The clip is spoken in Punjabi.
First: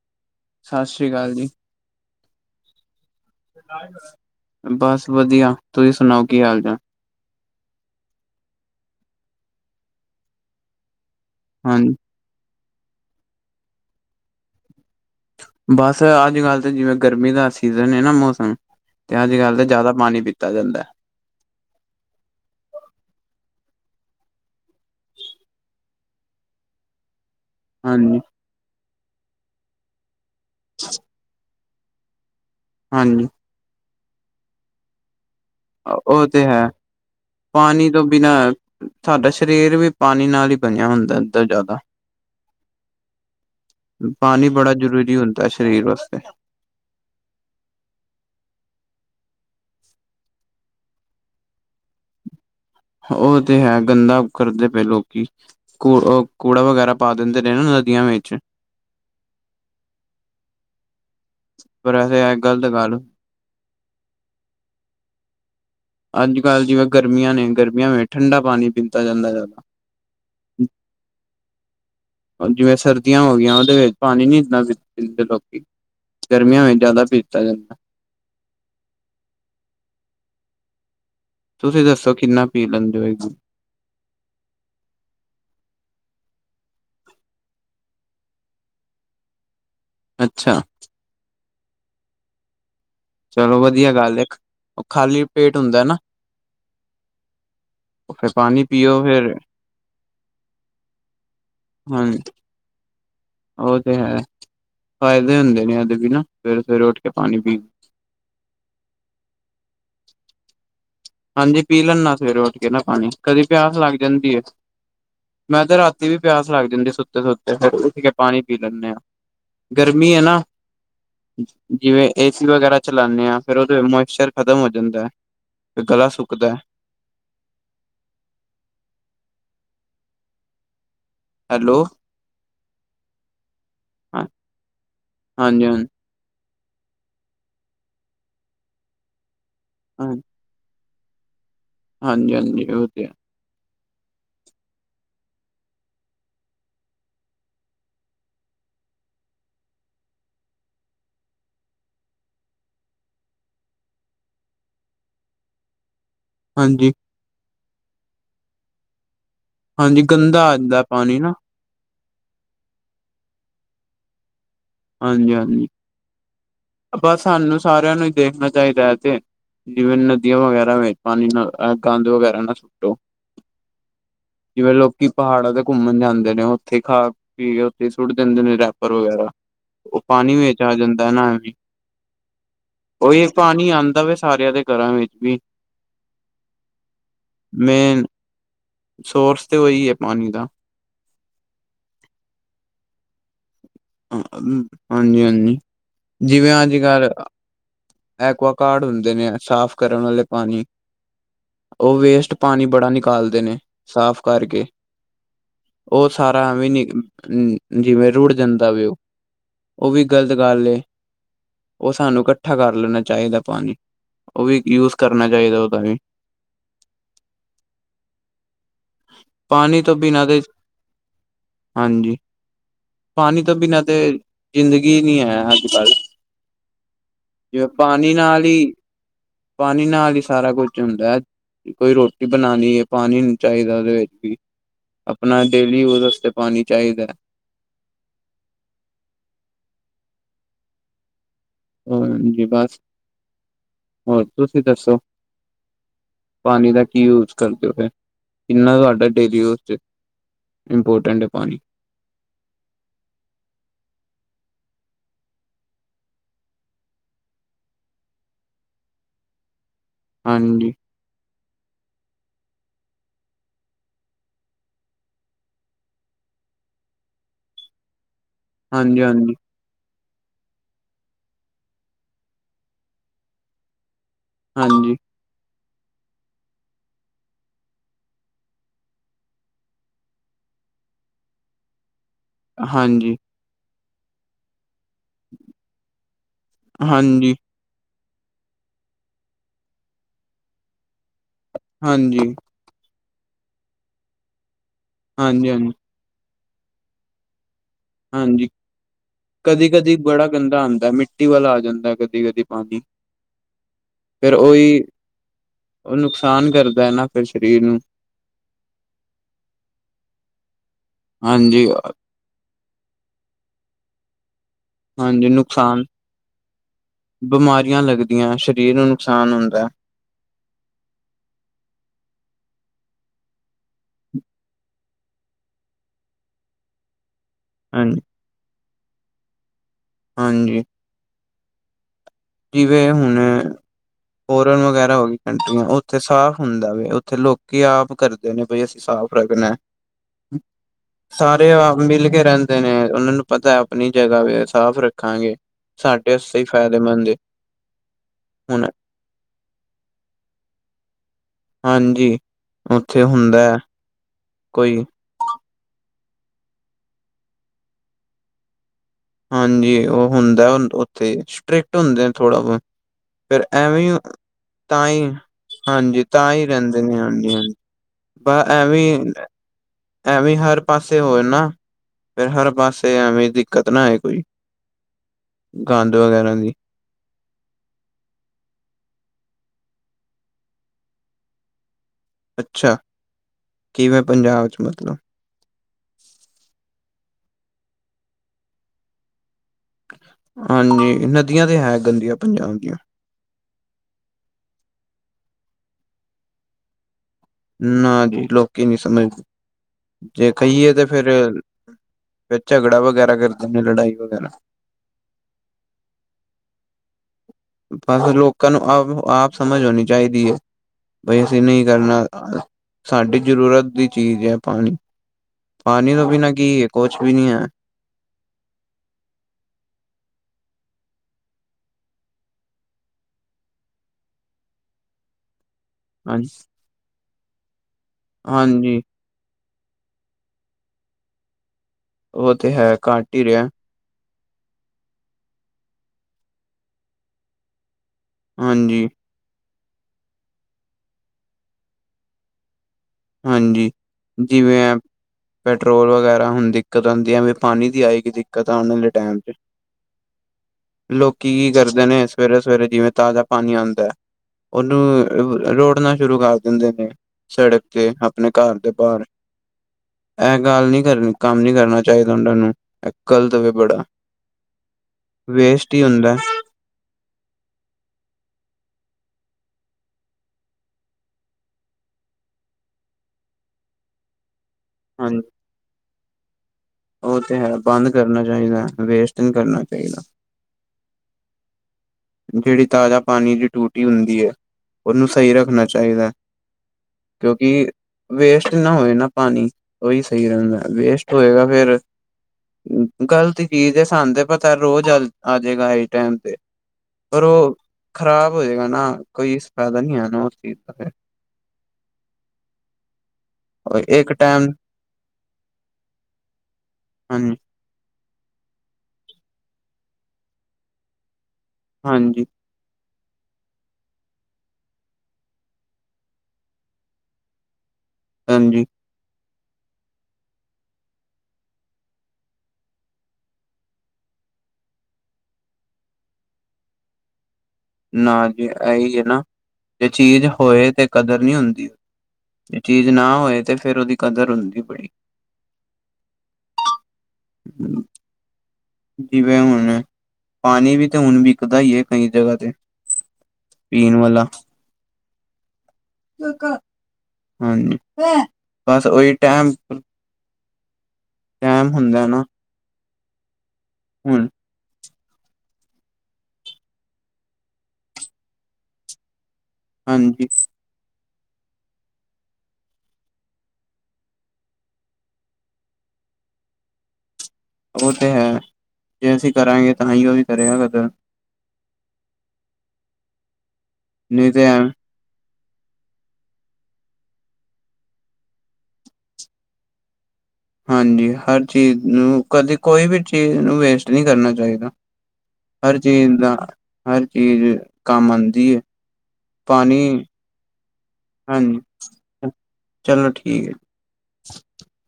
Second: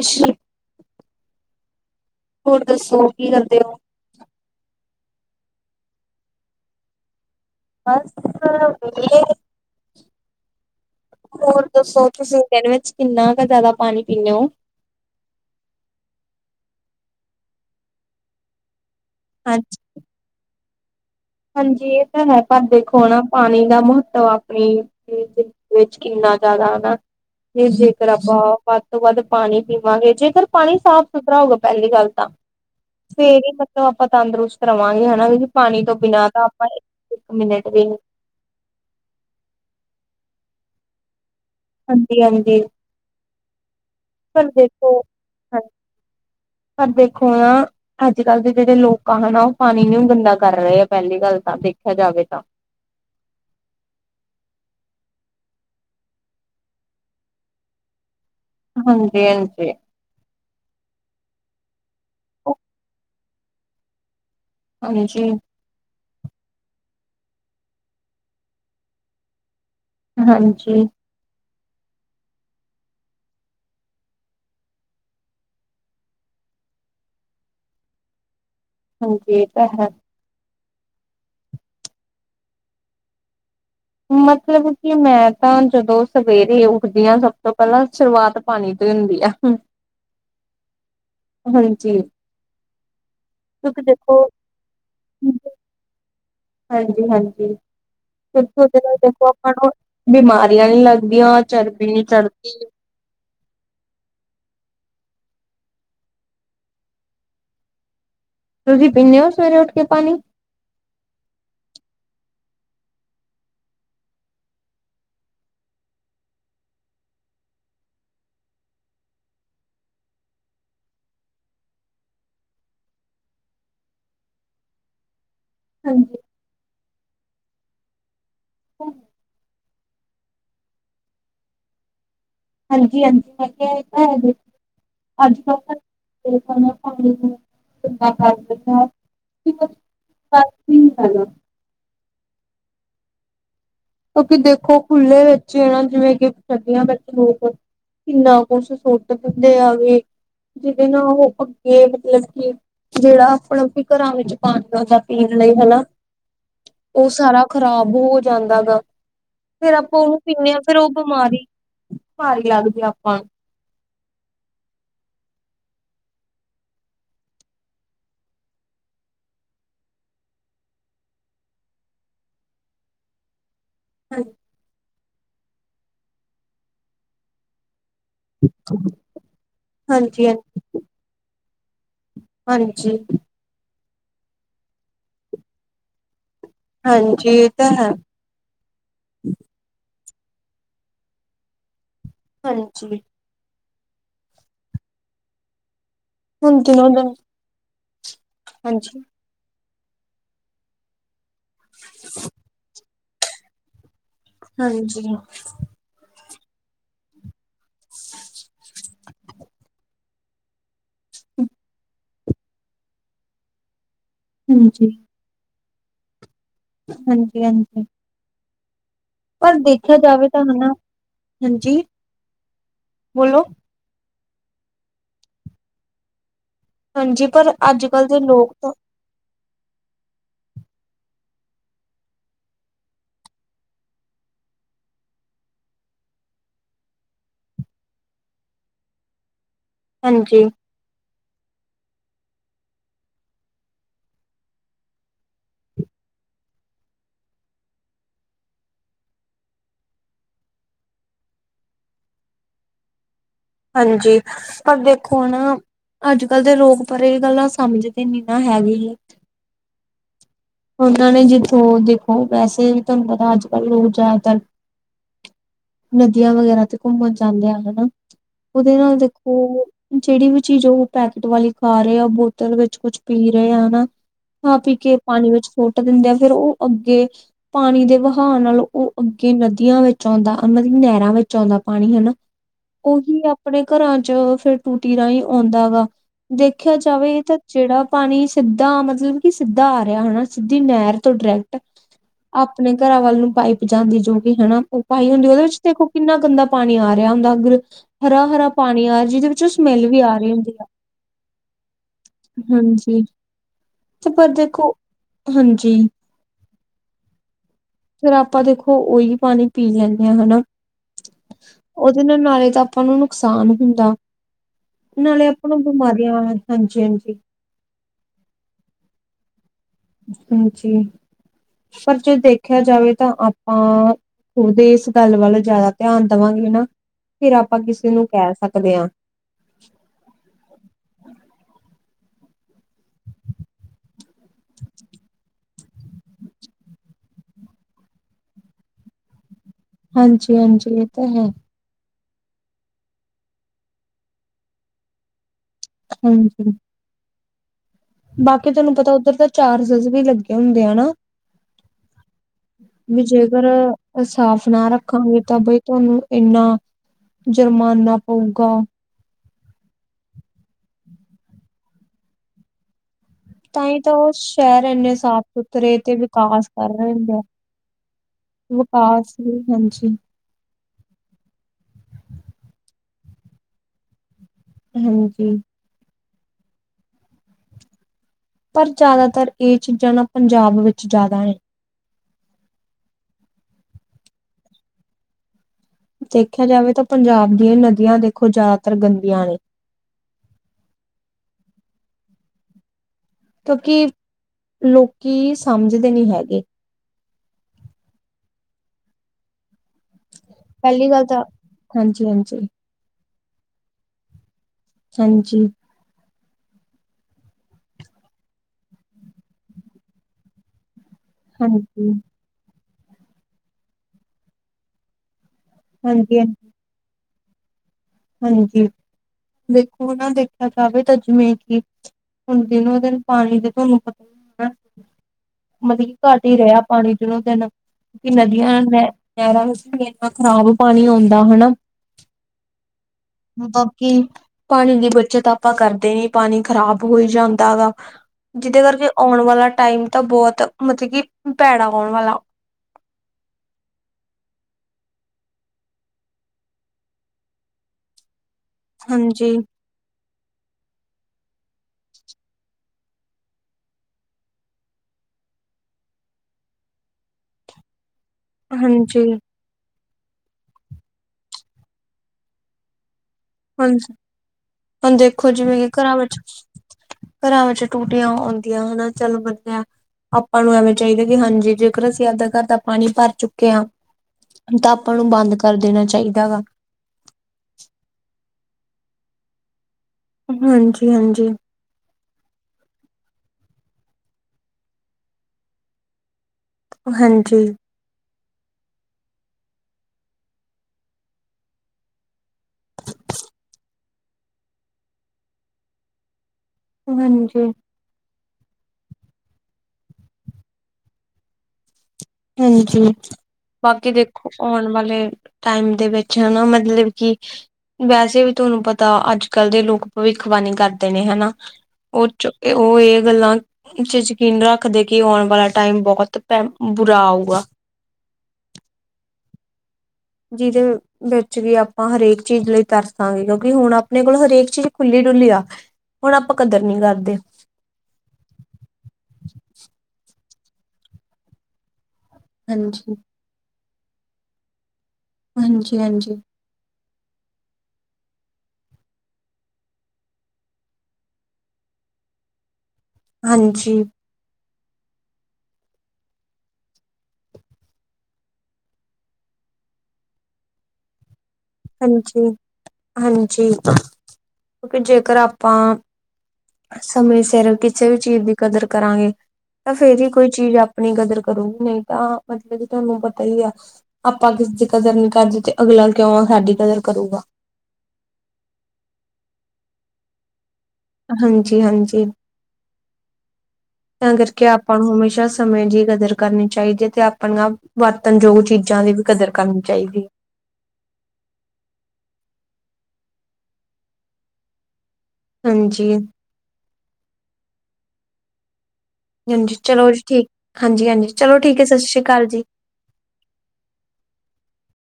ਸ਼ਸ਼ ਸ੍ਰੀ। ਸਤਿ ਸ਼੍ਰੀ ਅਕਾਲ ਜੀ। ਹੋਰ ਦੱਸੋ? ਕੀ ਕਰਦੇ ਹੋ? ਬਸ ਵਧੀਆ ਤੁਸੀਂ ਸੁਣਾਓ ਕੀ ਹਾਲ ਦਾ? ਬਸ ਬੋਤ ਵਧੀ ਏ ਹੋਰ ਹਾਂਜੀ ਦੱਸੋ? ਤੁਸੀਂ ਇਕ ਦਿਨ ਵਿੱਚ ਕਿੰਨਾ ਕੁ ਜ਼ਿਆਦਾ ਪਾਣੀ ਪੀਂਨੇ ਹੋ? ਬਸ ਅੱਜ ਕੱਲ ਤਾਂ ਜਿਵੇਂ ਗਰਮੀ ਦਾ ਸੀਜਨ ਹੈ ਨਾ ਮੌਸਮ ਤੇ ਅੱਜ ਕੱਲ ਤਾਂ ਹਾਂਜੀ ਜ਼ਿਆਦਾ ਪਾਣੀ ਪੀ- ਤਾ ਜਾਂਦਾ। ਹਾਂਜੀ ਇਹ ਤਾਂ ਹੈ ਪਰ ਦੇਖੋ ਨਾ ਪਾਣੀ ਦਾ ਮਹੱਤਵ ਆਪਣੀ- ਵਿੱਚ ਕਿੰਨਾ ਜਿਆਦਾ ਹਨਾ। ਤੇ ਜੇਕਰ ਹਾਂਜੀ ਆਪਾਂ ਵੱਧ ਤੋਂ ਵੱਧ ਪਾਣੀ ਪੀਵਾਂਗੇ ਜੇਕਰ- ਪਾਣੀ ਸਾਫ਼ ਸੁਥਰਾ ਹੋਗਾ ਪਹਿਲੀ ਗੱਲ ਤਾਂ, ਹਾਂਜੀ ਸਵੇਰੇ- ਤੇ ਆਪਾਂ ਤੰਦਰੁਸਤ ਰਹਾਂਗੇ ਹਨਾ ਕਿਕ ਪਾਣੀ ਤੋਂ ਉਹ ਬਿਨਾਂ ਤੇ ਤਾਂ ਆਪਾਂ ਹੈ ਇੱਕ ਮਿੰਟ ਵੀ ਪਾਣੀ ਨੀ। ਤੋਂ ਬਿਨਾਂ ਸਾਡਾ ਸਰੀਰ ਵੀ ਪਾਣੀ ਨਾਲ ਹੀ ਬਣਿਆ ਹੁੰਦਾ, ਹਦ ਤੋ ਜ਼- ਦਾ ਹਾਂਜੀ ਹਾਂਜੀ ਪਰ ਪਾਣੀ ਬੜਾ ਜਰੂਰੀ ਹੁੰਦਾ ਸਰੀਰ ਵਾਸਤੇ। ਆ ਦੇਖੋ ਹਾਂ - ਅੱਜ ਕੱਲ ਦੇ ਜਿਹੜੇ ਲੋਕ ਆ ਹਨਾ ਉਹ ਪਾਣੀ ਨੂੰ ਗੰਦਾ ਕਰ ਰਹੇ ਆ ਪਹਿਲੀ ਗੱਲ ਤਾਂ ਦੇਖੋ ਜਾਕੇ ਤਾਂ। ਹ ਉਹ ਤੇ ਹੈ ਗੰਦਾ ਕਰਦੇ ਪਏ ਲੋਕੀ। ਕ ਉਹ ਕੂੜਾ ਵਗੈਰਾ ਪਾ ਦਿੰਦੇ ਨੇ ਨਾ ਨਦੀਆਂ ਵਿੱਚ। ਹਾਂਜੀ- ਹਾਂਜੀ। ਪਰ ਵੈਸੇ ਏ ਗ਼ਲਤ ਗੱਲ। ਹਾਂਜੀ। ਅੱਜ ਕੱਲ ਜਿਵੇਂ ਗਰਮੀਆਂ ਨੇ ਗਰਮੀਆਂ ਵੀ ਠੰਡਾ ਪਾਣੀ ਪੀਤਾ ਜਾਂਦਾ ਜ਼ਿਆਦਾ। ਹਾਂਜੀ। ਜਿਵੇਂ ਸਰਦੀਆਂ ਹੋ ਗਈਆਂ ਉਹਦੇ ਵਿੱਚ ਪਾਣੀ ਨੀ ਇਦਾ ਪੀਂਦੇ ਲੋਕੀ। ਗਰਮੀਆਂ ਵਿੱਚ ਜ਼ਿਆਦਾ ਪੀਤਾ ਜਾਂਦਾ। ਹਾਂਜੀ ਇਹ ਤਾਂ ਹੈ। ਤੁਸੀਂ ਦੱਸੋ ਕਿੰਨਾ ਪੀ ਲੈਂਦੇ ਹੋ ਹੈਗੀ? ਮਤਲਬ ਕਿ ਮੈਂ ਤਾਂ ਜਦੋਂ ਸਵੇਰੇ ਉੱਠਦੀ ਹਾਂ ਸਭ ਤੋਂ ਪਹਿਲਾਂ ਸ਼ੁਰੂਆਤ- ਪਾਣੀ ਤੇ ਹੁੰਦੀ ਐ ਅੱਛਾ ਹਾਂਜੀ ਚਲੋ ਕਿਉਂਕਿ ਵਦੀਆ ਗੱਲ ਦੇਖੋ ਏ ਇੱਕ ਉਹ ਖਾਲੀ ਪੇਟ ਹੁੰਦਾ ਨਾ ਹਾਂਜੀ ਹਾਂਜੀ ਫਿਰ ਪਾਣੀ ਇਥੋਂ ਦੇ ਪੀਓ ਦੇਖੋ ਫਿਰ ਆਪਾਂ ਨੂੰ ਬਿਮਾਰੀਆਂ ਨੀ ਲੱਗਦੀਆਂ ਔਰ ਚਰਬੀ ਨਹੀਂ ਹਾਂ ਚੜ੍ਹਦੀ ਉਹ ਤੇ ਹੈ ਫਾਇਦੇ ਹੁੰਦੇ ਨੇ ਐਦੇ ਵੀ ਨਾ, ਸਵੇਰੇ ਸਵੇਰੇ ਉੱਠ ਕੇ ਪਾਣੀ ਪੀ ਤੁਸੀਂ ਪੀਂਨੇ ਓ ਸਵੇਰੇ ਉੱਠ ਕੇ ਪਾਣੀ ਹਾਂਜੀ ਪੀ ਲੈਂਨਾ ਸਵੇਰੇ ਉੱਠ ਕੇ ਨਾ ਪਾਣੀ ਕਦੇ ਪਿਆਸ ਲੱਗ ਜਾਂਦੀ ਏ ਮੈਂ ਤੇ ਰਾਤੀ ਵੀ ਪਿਆਸ ਲੱਗ ਜਾਂਦੀ ਸੁੱਤੇ ਸੁੱਤੇ ਫਿਰ ਉੱਠ ਕੇ ਪਾਨੀ ਪੀ ਲੈਂਨੇ ਆ ਗਰਮੀ ਏ ਨਾ ਜਿਵੇਂ ਏਸੀ ਵਗੈਰਾ ਚਲਾਨੇ ਆ ਫੇਿਰ ਉਹਦੇ ਮੋਸਚਰ ਖ਼ਤਮ ਹੋ ਜਾਂਦਾ ਤੇ ਗਲਾ ਹਾਂਜੀ ਸੁੱਕਦਾ ਹੈਲੋ ਹਾਂਜੀ ਹਾਂਜੀ ਮੈਂ ਕਿਹਾ ਹਾਂ, ਅੱਜ ਹਾਂਜੀ, [unintelligible] ਹਾਂਜੀ, [unintelligible] ਹਾਂਜੀ [unintelligible] ਹਾਂਜੀ ਹਾਂਜੀ ਉਹ ਤੇ ਹੈ ਕਿਉਂਕਿ ਦੇਖੋ ਖੁੱਲ੍ਹੇ ਵਿੱਚ ਨਾ ਜਿਵੇਂ ਕਿ ਸਰਦੀਆਂ ਵਿੱਚ ਲੋਕ ਕਿੰਨਾ ਕੁਛ ਸੁੱਟ ਦਿੰਦੇ ਆ ਵੀ ਜਿਹਦੇ ਨਾਲ ਉਹ ਅੱਗੇ ਮਤਲਬ ਕਿ ਜਿਹੜਾ ਆਪਣਾ ਵੀ ਘਰਾਂ ਵਿੱਚ ਪਾਣੀ ਆਦਾ ਪੀਣ ਲਈ ਹੈਨਾ ਹਾਂਜੀ ਉਹ ਸਾਰਾ ਖ਼ਰਾਬ ਹੋ ਜਾਂਦਾ ਗਾ ਫੇਰ ਆਪਾਂ ਹਾਂਜੀ, ਉਹਨੂ ਗੰਦਾ ਪੀਣੇ ਆ ਫੇਰ ਆਂਦਾ ਉਹ ਪਾਣੀ ਨਾ, ਬਿਮਾਰੀ ਭਾਰੀ ਲੱਗਦੀ ਆਪਾਂ ਹਾਂਜੀ-ਹਾਂਜੀ ਬਸ ਸਾਨੂੰ ਸਾਰਿਆਂ ਨੂੰ ਹੀ ਦੇਖਨਾ ਚਾਹੀਦਾ ਐ ਤੇ ਜੀਵਨ ਨਦੀਆਂ ਵਗੈਰਾ ਵ ਪਾਨੀ ਗਾਂਦ ਵਗੈਰਾ ਨਾ ਸੁੱਟੋ ਨੂੰ ਜਿਵੇਂ ਲੋਕੀ ਪਹਾੜਾਂ ਤੇ ਘੁੰਮਣ ਜਾਂਦੇ ਨੇ ਉੱਥੇ ਖਾ ਪੀ ਸੁੱਟ ਦਿੰਦੇ ਨੇ ਰੈਪਰ ਵਗੈਰਾ ਉਹ ਹਾਂਜੀ ਹਾਂਜੀ ਪਾਨੀ ਵਿੱਚ ਆ ਜਾਂਦਾ ਨਾ ਐਵੇਂ ਹਾਂਜੀ ਉਹੀ ਪਾਨੀ ਆੰਦਾ ਵੇ ਸਾਰਿਆਂ ਦੇ ਘਰਾਂ ਵਿੱਚ ਵੀ ਹਾਂਜੀ ਇਹ ਤਾਂ ਹੈ ਮੇਨ ਸੋਰਸ ਤੇ ਉਹੀ ਹੈ ਪਾਨੀ ਦਾ ਹਾਂਜੀ ਹਾਂਜੀ ਹਾਂਜੀ ਜਿਵੇਂ ਹੁਣ ਅੱਜ ਦਿਨੋ ਕੱਲ੍ਹ ਦਿਨ ਐਕੁਆਕਾਰਡ ਹਾਂਜੀ ਹੁੰਦੇ ਨੇ ਇਹ ਸਾਫ਼ ਕਰਨ ਵਾਲੇ ਪਾਨੀ ਉਹ ਵੇਸਟ ਪਾਨੀ ਬੜਾ ਨਿਕਾਲਦੇ ਨੇ ਸਾਫ਼ ਕਰਕੇ ਹਾਂਜੀ ਉਹ ਸਾਰਾ ਐਵੇ ਨ ਜਿਵੇਂ ਰੁੜ ਜਾਂਦਾ ਵੇ ਉਹ ਉਹ ਵੀ ਗ਼ਲਤ ਗੱਲ ਏ ਉਹ ਸਾਨੂੰ ਇਕੱਠਾ ਕਰ ਲੈਣਾ ਚਾਹੀਦਾ ਪਾਨੀ ਉਹ ਵੀ ਹਾਂਜੀ, ਯੂਜ ਕਰਨਾ ਚਾਹੀਦਾ ਉਹਦਾ ਵੀ ਹਾਂਜੀ ਹਾਂਜੀ। ਪਰ ਪਾਨੀ ਤੋਂ ਦੇਖਿਆ ਬਿਨਾਂ ਜਾਵੇ ਤੇ, ਤਾਂ ਹਨਾ ਹਾਂਜੀ ਬੋਲੋ ਪਾਨੀ ਤੋਂ ਬਿਨਾਂ ਤੇ ਜ਼ਿੰਦਗੀ ਈ ਨੀ ਹੈ ਅੱਜ ਕੱਲ। ਹਾਂਜੀ ਪਰ ਜਵੇਂ ਅੱਜ ਕੱਲ ਪਾਨੀ ਦੇ ਨਾਲ ਲੋਕ ਤਾਂ ਹੀ ਪਾਨੀ ਨਾਲ ਈ ਸਾਰਾ ਕੁਛ ਹੁੰਦਾ ਹੈ, ਕੋਈ ਰੋਟੀ ਬਨਾਣੀ ਹੈ ਪਾਨੀ ਚਾਈਦਾ ਉਹਦੇ ਵਿੱਚ ਵੀ ਆਪਣਾ ਡੇਲੀ ਯੂਜ ਵਾਸਤੇ ਪਾਨੀ ਚਾਈਦਾ। ਹਾਂਜੀ। ਹਾਂਜੀ ਬਸ ਹੋਰ ਤੁਸੀਂ ਦੱਸੋ? ਪਾਨੀ ਦਾ ਕੀ ਯੂਜ ਕਰਦੇ ਹੋ ਫੇਰ ਕਿੰਨਾ ਤੁਹਾਡਾ ਡੇਲੀ ਯੂਜ ਚ। ਇੰਪੋਰਟੈਂਟ ਏ ਪਾਨੀ। ਹਾਂਜੀ ਪਰ ਦੇਖੋ ਹੁਣ ਅੱਜ ਕੱਲ ਦੇ ਲੋਕ ਪਰ ਏ ਗੱਲਾਂ ਸਮਝਦੇ ਨੀ ਨਾ ਹੈਗੇ ਜੀ। ਹਾਂਜੀ। ਉਨਾਂ ਨੇ ਜਿੱਥੋਂ ਦੇਖੋ ਵੈਸੇ ਵੀ ਤੁਹਾਨੂੰ ਪਤਾ ਅੱਜ ਕੱਲ ਲੋਕ ਜਾਦਾਤਰ ਨਦੀਆਂ ਵਗੈਰਾ ਤੇ ਘੁੰਮਣ ਜਾਂਦੇ ਆ ਹਨਾ ਉਦੇ ਨਾਲ ਹਾਂਜੀ ਹਾਂਜੀ ਦੇਖੋ ਜੇੜੀ ਵੀ ਚੀਜ਼ ਉਹ ਪੈਕਟ ਵਾਲੀ ਖਾ ਰਹੇ ਆ ਬੋਤਲ ਵਿੱਚ ਕੁਛ ਪੀ ਰਹੇ ਆਨਾ। ਖਾ ਪੀ ਹਾਂਜੀ ਕੇ ਪਾਨੀ ਵਿੱਚ ਸੁੱਟ ਦਿੰਦੇ ਆ ਫੇਰ ਉਹ ਅੱਗੇ ਪਾਨੀ ਦੇ ਵਹਾਅ ਨਾਲ ਉਹ ਅੱਗੇ ਨਦੀਆਂ ਵਿੱਚ ਆਉਂਦਾ ਉਨਾਂ ਦੀ ਨਹਿਰਾਂ ਵਿੱਚ ਆਉਂਦਾ ਪਾਨੀ ਹਨਾ। ਹਾਂਜੀ ਉਹੀ ਆਪਣੇ ਘਰਾਂ ਚ ਫਿਰ ਟੂਟੀ ਰਾਹੀਂ ਆਉਂਦਾ ਵਾ ਦੇਖਿਆ ਜਾਵੇ ਇਹ ਹਾਂਜੀ ਤਾਂ ਜੇੜਾ ਪਾਨੀ ਸਿੱਧਾ ਮਤਲਬ ਕਿ ਸਿੱਧਾ ਆ ਰਿਆ ਹਨਾ ਸਿੱਧੀ ਨੇਰ ਤੋਂ ਡਾਇਰੈਕਟ ਹਾਂਜੀ ਹਾਂਜੀ ਅਪਣੇ ਘਰਾਂ ਵੱਲ ਨੂੰ ਪਾਈਪ ਜਾਂਦੀ ਜੋ ਕਿ ਹਨਾ ਉਹ ਪਾਈ ਹੁੰਦੀ ਉਦੇ ਵਿੱਚ ਹਾਂਜੀ ਦੇਖੋ ਕਿੰਨਾ ਗੰਦਾ ਪਾਣੀ ਆ ਰਿਆ ਹੁੰਦਾ ਅਗਰ ਹਰਾ-ਹਰਾ ਹਾਂਜੀ ਪਾਨੀ ਆ ਜਿਦੇ ਵਿੱਚ ਉਹ ਕਦੀ ਸਮੈਲ ਕਦੀ ਵੀ ਆ ਬੜਾ ਰਹੀ ਹੁੰਦੀ ਗੰਦਾ ਆ। ਆਉਂਦਾ ਮਿੱਟੀ ਵਾਲਾ ਆ ਜਾਂਦਾ ਕਦੀ ਕਦੀ ਪਾਣੀ ਹਾਂਜੀ ਤੇ ਪਰ ਫੇਰ ਦੇਖੋ, ਉਹੀ ਹਾਂਜੀ। ਉਹ ਨੁਕਸਾਨ ਕਰਦਾ ਨੈ ਫਿਰ ਸ਼ਰੀਰ ਨੂੰ। ਫੇਰ ਆਪਾਂ ਦੇਖੋ ਉਹੀ ਪਾਨੀ ਪੀ ਲੈਂਦੇ ਹਾਂ ਹਨਾ ਹਾਂਜੀ ਉਦੇ ਨਾ ਨਾਲੇ ਤਾਂ ਆਪਾਂ ਨੂੰ ਨੁਕਸਾਨ ਹੁੰਦਾ ਨਾਲੇ ਹਾਂਜੀ ਆਪਾਂ ਨੂੰ ਨੁਕਸਾਨ ਬਿਮਾਰੀਆਂ ਹਾਂਜੀ- ਹਾਂਜੀ। ਬਿਮਾਰੀਆਂ ਲੱਗਦੀਆਂ ਸ਼ਰੀਰ ਨੂੰ ਨੁਕਸਾਨ ਹੁੰਦਾ। ਹਾਂਜੀ। ਪਰ ਜੇ ਦੇਖਿਆ ਜਾਵੇ ਤਾਂ ਆਪਾਂ ਉਦੇ ਇਸ ਗੱਲ ਵੱਲ ਜਾਦਾ ਧਿਆਨ ਦੇਵਾਂਗੇ ਨਾ ਫਿਰ ਆਪਾਂ ਕਿਸੇ ਹਾਂਜੀ ਨੂੰ ਕੈ ਸਕਦੇ ਆ। ਹਾਂਜੀ। ਜਿਵੇਂ ਹੁਣ ਫੋਰਨ ਵਗੈਰਾ ਹੋ ਗਈ ਕੰਟਰੀਆਂ ਉੱਥੇ ਸਾਫ਼ ਹੁੰਦਾ ਵੇ ਉੱਥੇ ਲੋਕੀ ਆਪ ਕਰਦੇ ਨੇ ਬਈ ਅਸੀਂ ਸਾਫ਼ ਰੱਖਣਾ ਹਾਂਜੀ ਹਾਂਜੀ ਇਹ ਤਾਂ ਹੈ ਸਾਰੇ ਮਿਲ ਕੇ ਰੇੰ ਦੇ ਨੇ ਉਨਾਂ ਨੂੰ ਪਤਾ ਆਪਣੀ ਜਗਾ ਵੇ ਸਾਫ਼ ਰੱਖਾਂਗੇ ਸਾਡੇ ਆਸੇ ਈ ਹਾਂਜੀ ਫਾਇਦੇਮੰਦ ਏ। ਬਾਕੀ ਹੁਣ ਤਾਨੂੰ ਪਤਾ ਉੱਧਰ ਤਾਂ ਚਾਰਜਿਸ ਵੀ ਲੱਗੇ ਹੁੰਦੇ ਹਨਾ। ਜੀ ਉੱਥੇ ਹੁੰਦਾ ਜੇਕਰ ਸਾਫ਼ ਨਾ ਕੋਈ ਰੱਖਾਂਗੇ ਤਾ ਬਈ ਤੁਹਾਨੂੰ ਇੰਨਾ ਜੁਰਮਾਨਾ ਪਊਗਾ। ਹਾਂਜੀ ਉਹ ਹੁੰਦਾ ਉੱਥੇ ਸਟ੍ਰਿਕਟ ਹੁੰਦੇ ਥੋੜਾ ਬੋ। ਫਿਰ ਤਾਂ ਹੀ ਤਾਂ ਐਵੇਂ ਉਹ ਸ਼ਹਿਰ ਤਾਂ ਇੰਨੇ ਈ ਸਾਫ਼ ਸੁਥਰੇ ਤੇ ਹਾਂਜੀ ਤਾਂ ਈ ਵਿਕਾਸ ਕਰ ਰੇੰਦੇ ਰਹੇ ਨੇ ਹੁੰਦੇ ਆ। ਹਾਂਜੀ-ਹਾਂਜੀ। ਬਾ ਐਵੈ ਈ ਵਿਕਾਸ ਹੂੰਦਾ। ਵੀ ਹਾਂਜੀ ਐਵੇਂ ਈ ਹਰ ਪਾਸੇ ਹੋਵੇ ਨਾ ਫਿਰ ਹਰ ਪਾਸੇ ਐਵੇਂ ਦਿੱਕਤ ਨਾ ਆਏ ਕੋਈ। ਹਾਂਜੀ। ਗਾਂਦ ਵਗੈਰਾ ਦੀ ਪਰ ਜਾਦਾਤਰ ਏ ਚੀਜ਼ਾਂ ਨਾ ਪੰਜਾਬ ਵਿੱਚ ਜਾਦਾ ਏ। ਅੱਛਾ ਕਿਵੇਂ ਪੰਜਾਬ ਚ ਮਤਲਬ ਦੇਖਿਆ ਜਾਵੇ ਤਾਂ ਪੰਜਾਬ ਦੀਆਂ ਨਦੀਆਂ ਦੇਖੋ ਜਾਦਾਤਰ ਗੰਦੀਆ ਨੇ। ਹਾਂਜੀ ਨਦੀਆਂ ਤੇ ਹੈ ਗੰਦੀਆਂ ਪੰਜਾਬ ਦੀਆਂ। ਕਿਉਂਕਿ ਲੋਕੀ ਸਮਝਦੇ ਨੀ ਹੈਗੇ। ਨਾ ਜੀ ਲੋਕੀ ਨੀ ਸਮਝਦੇ। ਜੇ ਕਹੀਏ, ਤਾਂ ਪਹਿਲੀ ਗੱਲ ਫੇਰ, ਹਾਂਜੀ ਹਾਂਜੀ ਫਿਰ ਝਗੜਾ ਵਗੈਰਾ ਕਰਦੇ ਨੇ, ਲੜਾਈ ਵਗੈਰਾ। ਹਾਜੀ। ਬਸ ਲੋਕਾਂ ਨੂੰ ਆਪ, ਆਪ ਸਮਝ ਹੋਨੀ ਚਾਈਦੀ ਏ। ਬਈ ਅਸੀਂ ਨਈ ਹਾਂਜੀ ਕਰਨਾ ਸਾਡੀ ਜ਼ਰੂਰਤ ਦੀ ਚੀਜ਼ ਐ ਪਾਨੀ। ਪਾਨੀ ਤੋਂ ਹਾਂਜੀ ਬਿਨਾ ਕੀ ਏ ਕੁਛ ਵੀ ਨੀ ਐ। ਹਾਂਜੀ ਦੇਖੋ ਨਾ ਦੇਖੇਆ ਜਾਵੇ, ਤਾਂ ਜਿਵੇਂ ਕਿ ਹੁਨ ਦਿਨੋ-ਦਿਨ ਪਾਣੀ ਦਾ ਤੁਆਨੂੰ ਪਤਾ ਈ ਹੈਗਾ। ਮਤਲਬ ਕਿ ਘੱਟ ਹਾਂਜੀ ਈ ਰਯਾ ਪਾਣੀ ਦਿਨੋ-ਦਿਨ ਕਿਉਂਕਿ ਨਦੀਆਂ ਨੇ ਹਾਂਜੀ ਨਹਰਾਂ ਵਿੱਚ ਵੀ ਇੰਨਾ ਖ਼ਰਾਬ ਪਾਣੀ ਆਂਦਾ ਹਨਾ। ਓ ਤੇ ਹੈ ਘਾਟ ਬਾਕੀ ਪਾਣੀ ਦੀ ਬੱਚਤ ਆਪਾਂ ਕਰਦੇ ਨੀ, ਪਾਣੀ ਖ਼ਰਾਬ ਹੋਈ ਜਾਂਦਾ ਗਾ। ਜਿਦੇ ਹਾਂਜੀ ਕਰਕੇ ਆਉਣ ਵਾਲਾ ਟਾਈਮ ਤਾਂ ਬੋਤ ਮਤਲਬ ਕਿ ਭੈੜਾ ਆਉਣ ਵਾਲਾ। ਹਾਂਜੀ, ਜਿਵੇਂ ਐ ਪੈਟਰੋਲ ਵਗੈਰਾ ਹੁਨ ਦਿੱਕਤ ਆਂਦੀ ਐ, ਐਵੇਂ ਪਾਨੀ ਦੀ ਆਏਗੀ, ਦਿੱਕਤ ਆਨ ਵਾਲੇ ਟਾਈਮ 'ਚ। ਹਾਂਜੀ ਲੋਕੀ ਕੀ ਕਰਦੇ ਨੇ ਸਵੇਰੇ-ਸਵੇਰੇ ਜਿਵੇਂ ਤਾਜ਼ਾ ਪਾਨੀ ਆਂਦਾ ਐ ਓਨੂੰ ਰੋੜਨਾ ਸ਼ੁਰੂ ਕਰ ਦੇਂਦੇ ਨੇ ਸੜਕ ਤੇ ਅਪਨੇ ਘਰ ਦੇ ਬਾਰ, ਹਾਂਜੀ ਐ ਗੱਲ ਨੀ ਕਰਨੀ ਕੰਮ ਨੀ ਕਰਨਾ ਚਾਈਦਾ, ਤੁਆਨੁ। ਐ ਗਲਤ ਵੇ ਬੜਾ। ਹੁਨ ਦੇਖੋ, ਜਿਵੇਂ ਕਿ ਵੇਸਟ ਹੀ ਘਰਾਂ ਵਿੱਚ ਹੁੰਦਾ ਘਰਾਂ ਵਿੱਚ ਟੂਟੀਆਂ ਆਉਂਦੀਆਂ ਹਨਾ, ਚੱਲ ਬਨਿਆ ਆਪਾਂ ਨੂੰ ਐਵੇਂ ਚਾਈਦਾ ਕਿ ਹਾਂਜੀ ਜੇਕਰ ਅਸੀਂ ਆਪਦਾ ਘਰ ਦਾ ਪਾਨੀ ਭਰ ਚੁੱਕੇ ਆਂ ਤਾਂ ਆਪਾਂ ਨੂੰ ਬੰਦ ਕਰ ਦੇਣਾ ਚਾਈਦਾ ਗਾ। ਓ ਤੇ ਹੈ ਬੰਦ ਕਰਨਾ ਚਾਈਦਾ, ਵੇਸਟ ਨੀ ਕਰਨਾ ਚਾਈਦਾ। ਹਾਂਜੀ-ਹਾਂਜੀ। ਜੇੜੀ ਤਾਜ਼ਾ ਪਾਨੀ ਦੀ ਟੂਟੀ ਹੁੰਦੀ ਐ ਓਨੂੰ ਸਈ ਰੱਖਣਾ ਚਾਈਦਾ ਐ। ਹਾਂਜੀ ਕਿਉਂਕਿ ਵੇਸਟ ਨਾ ਹੋਏ ਨਾ ਪਾਨੀ ਓਈ ਸਈ ਰੈਂਦਾ, ਵੇਸਟ ਹੋਏਗਾ ਫੇਰ ਗ਼ਲਤ ਚੀਜ਼ ਏ, ਸਾਨੂੰ ਤੇ ਪਤਾ ਰੋਜ਼ ਆ ਆ ਜੇਗਾ ਇਸ ਟਾਈਮ ਤੇ। ਪਰ ਹਾਂਜੀ ਓ ਖ਼ਰਾਬ ਹੋ ਜਾਏਗਾ ਨਾ ਕੋਈ ਫੈਦਾ ਨੀ ਐ ਨਾ ਉਸ ਚੀਜ਼ ਦਾ ਫਿਰ। ਹਾਂਜੀ। ਫਿਰ ਬਾਕੀ ਇੱਕ ਦੇਖੋ, ਟਾਈਮ ਆਉਣ ਵਾਲੇ ਟਾਈਮ ਦੇ ਵਿੱਚ ਹਨਾ ਮਤਲਬ ਕਿ ਹਾਂਜੀ ਵੈਸੇ ਵੀ ਤੁਆਨੂੰ ਪਤਾ ਅੱਜ-ਕੱਲ ਦੇ ਲੋਕ ਭਵਿੱਖਬਾਣੀ ਕਰਦੇ ਨੇ ਹਨਾ, ਓਹ ਹਾਂਜੀ ਚੋਂ ਏ ਓ ਏ ਗੱਲਾਂ ਚ ਯਕੀਨ ਰੱਖਦੇ ਕਿ ਆਉਣ ਵਾਲਾ ਟਾਈਮ ਬੋਤ ਪੈ ਬੁਰਾ ਆਊਗਾ। ਹਾਂਜੀ। ਜੀ 'ਚ ਵਿੱਚ ਵੀ ਆਪਾਂ ਹਰੇਕ ਚੀਜ਼ ਲਈ ਤਰਸਾਂਗੇ, ਕਿਉਂਕਿ ਹੁਣ ਆਪਣੇ ਕੋਲ ਹਰੇਕ ਚੀਜ਼ ਖੁੱਲੀ ਡੁੱਲੀ ਆ। ਹੁਣ ਆਪਾਂ ਕਦਰ ਨੀ ਕਰਦੇ। ਨਾ ਜੀ ਐਈ ਏ ਨਾ ਜੇ ਚੀਜ਼ ਹੋਏ ਤੇ ਕਦਰ ਨੀ ਹੁੰਦੀ। ਜੇ ਚੀਜ਼ ਹਾਂਜੀ ਨਾ ਹੋਏ, ਤੇ ਫੇਰ ਓਦੀ ਕਦਰ ਹੁੰਦੀ ਬੜੀ। ਹਾਂਜੀ-ਹਾਂਜੀ। [inaudible] ਜਿਵੇਂ ਹੁਨ ਪਾਨੀ ਵੀ ਤੇ ਹੁਨ ਵਿਕਦਾ ਈ ਏ, ਕਈ ਜਗ੍ਹਾ ਤੇ। ਹਾਂਜੀ। [unintelligible] [inaudible] ਹਾਂਜੀ, ਹੈ, ਬਸ ਉਹੀ ਟੈਮ ਹੁੰਦਾ ਨਾ ਹਾਂਜੀ ਹਾਂਜੀ। ਹੁਣ। ਕਿਉਂਕਿ ਜੇਕਰ ਆਪਾਂ ਸਮੇਂ ਸਿਰ ਕਿਸੇ ਵੀ ਚੀਜ਼ ਦੀ ਕਦਰ ਕਰਾਂਗੇ। ਤਾਂ ਫੇਰ ਹੀ ਹਾਂਜੀ ਕੋਈ ਚੀਜ਼ ਆਪਣੀ ਕਦਰ ਕਰੂਗੀ, ਨਹੀਂ ਤਾਂ ਮਤਲਬ ਕਿ ਤੁਹਾਨੂੰ ਪਤਾ ਹੀ ਆ। ਆਪਾਂ ਕਿਸੇ ਦੀ ਕਦਰ ਨਹੀਂ ਕਰਦੇ ਤੇ ਅਗਲਾ ਕਿਉ ਸਾਡੀ ਕਦਰ ਕਰੂਗਾ। ਉਹ ਤੇ ਹੈ, ਜੇ ਅਸੀਂ ਕਰਾਂਗੇ ਤਾਂ ਹੀ ਉਹ ਵੀ ਕਰੇਗਾ ਕਦਰ। ਹਾਂਜੀ ਹਾਂਜੀ, ਤਾਂ ਨਹੀਂ ਤੇ ਕਰਕੇ ਐਵੇਂ ਆਪਾਂ ਨੂੰ ਹਮੇਸ਼ਾ ਸਮੇਂ ਦੀ ਕਦਰ ਕਰਨੀ ਚਾਹੀਦੀ ਆ ਤੇ ਆਪਣੀਆਂ ਵਰਤਣਯੋਗ ਚੀਜ਼ਾਂ ਦੀ ਵੀ ਕਦਰ ਕਰਨੀ ਚਾਹੀਦੀ ਐ। ਹਾਂਜੀ ਹਰ ਚੀਜ਼ ਨੂੰ ਕਦੇ ਕੋਈ ਵੀ ਚੀਜ਼ ਨੂੰ ਵੇਸਟ ਨਹੀਂ ਕਰਨਾ ਚਾਹੀਦਾ। ਹਰ ਹਾਂਜੀ ਚੀਜ਼ ਦਾ, ਹਰ ਚੀਜ਼ ਕੰਮ ਆਂਦੀ ਐ। ਹਾਂਜੀ ਚਲੋ ਜੀ ਠੀਕ ਹਾਂਜੀ ਹਾਂਜੀ ਚਲੋ ਠੀਕ ਐ ਸਤਿ ਸ੍ਰੀ ਅਕਾਲ ਜੀ। ਚਲੋ ਠੀਕ।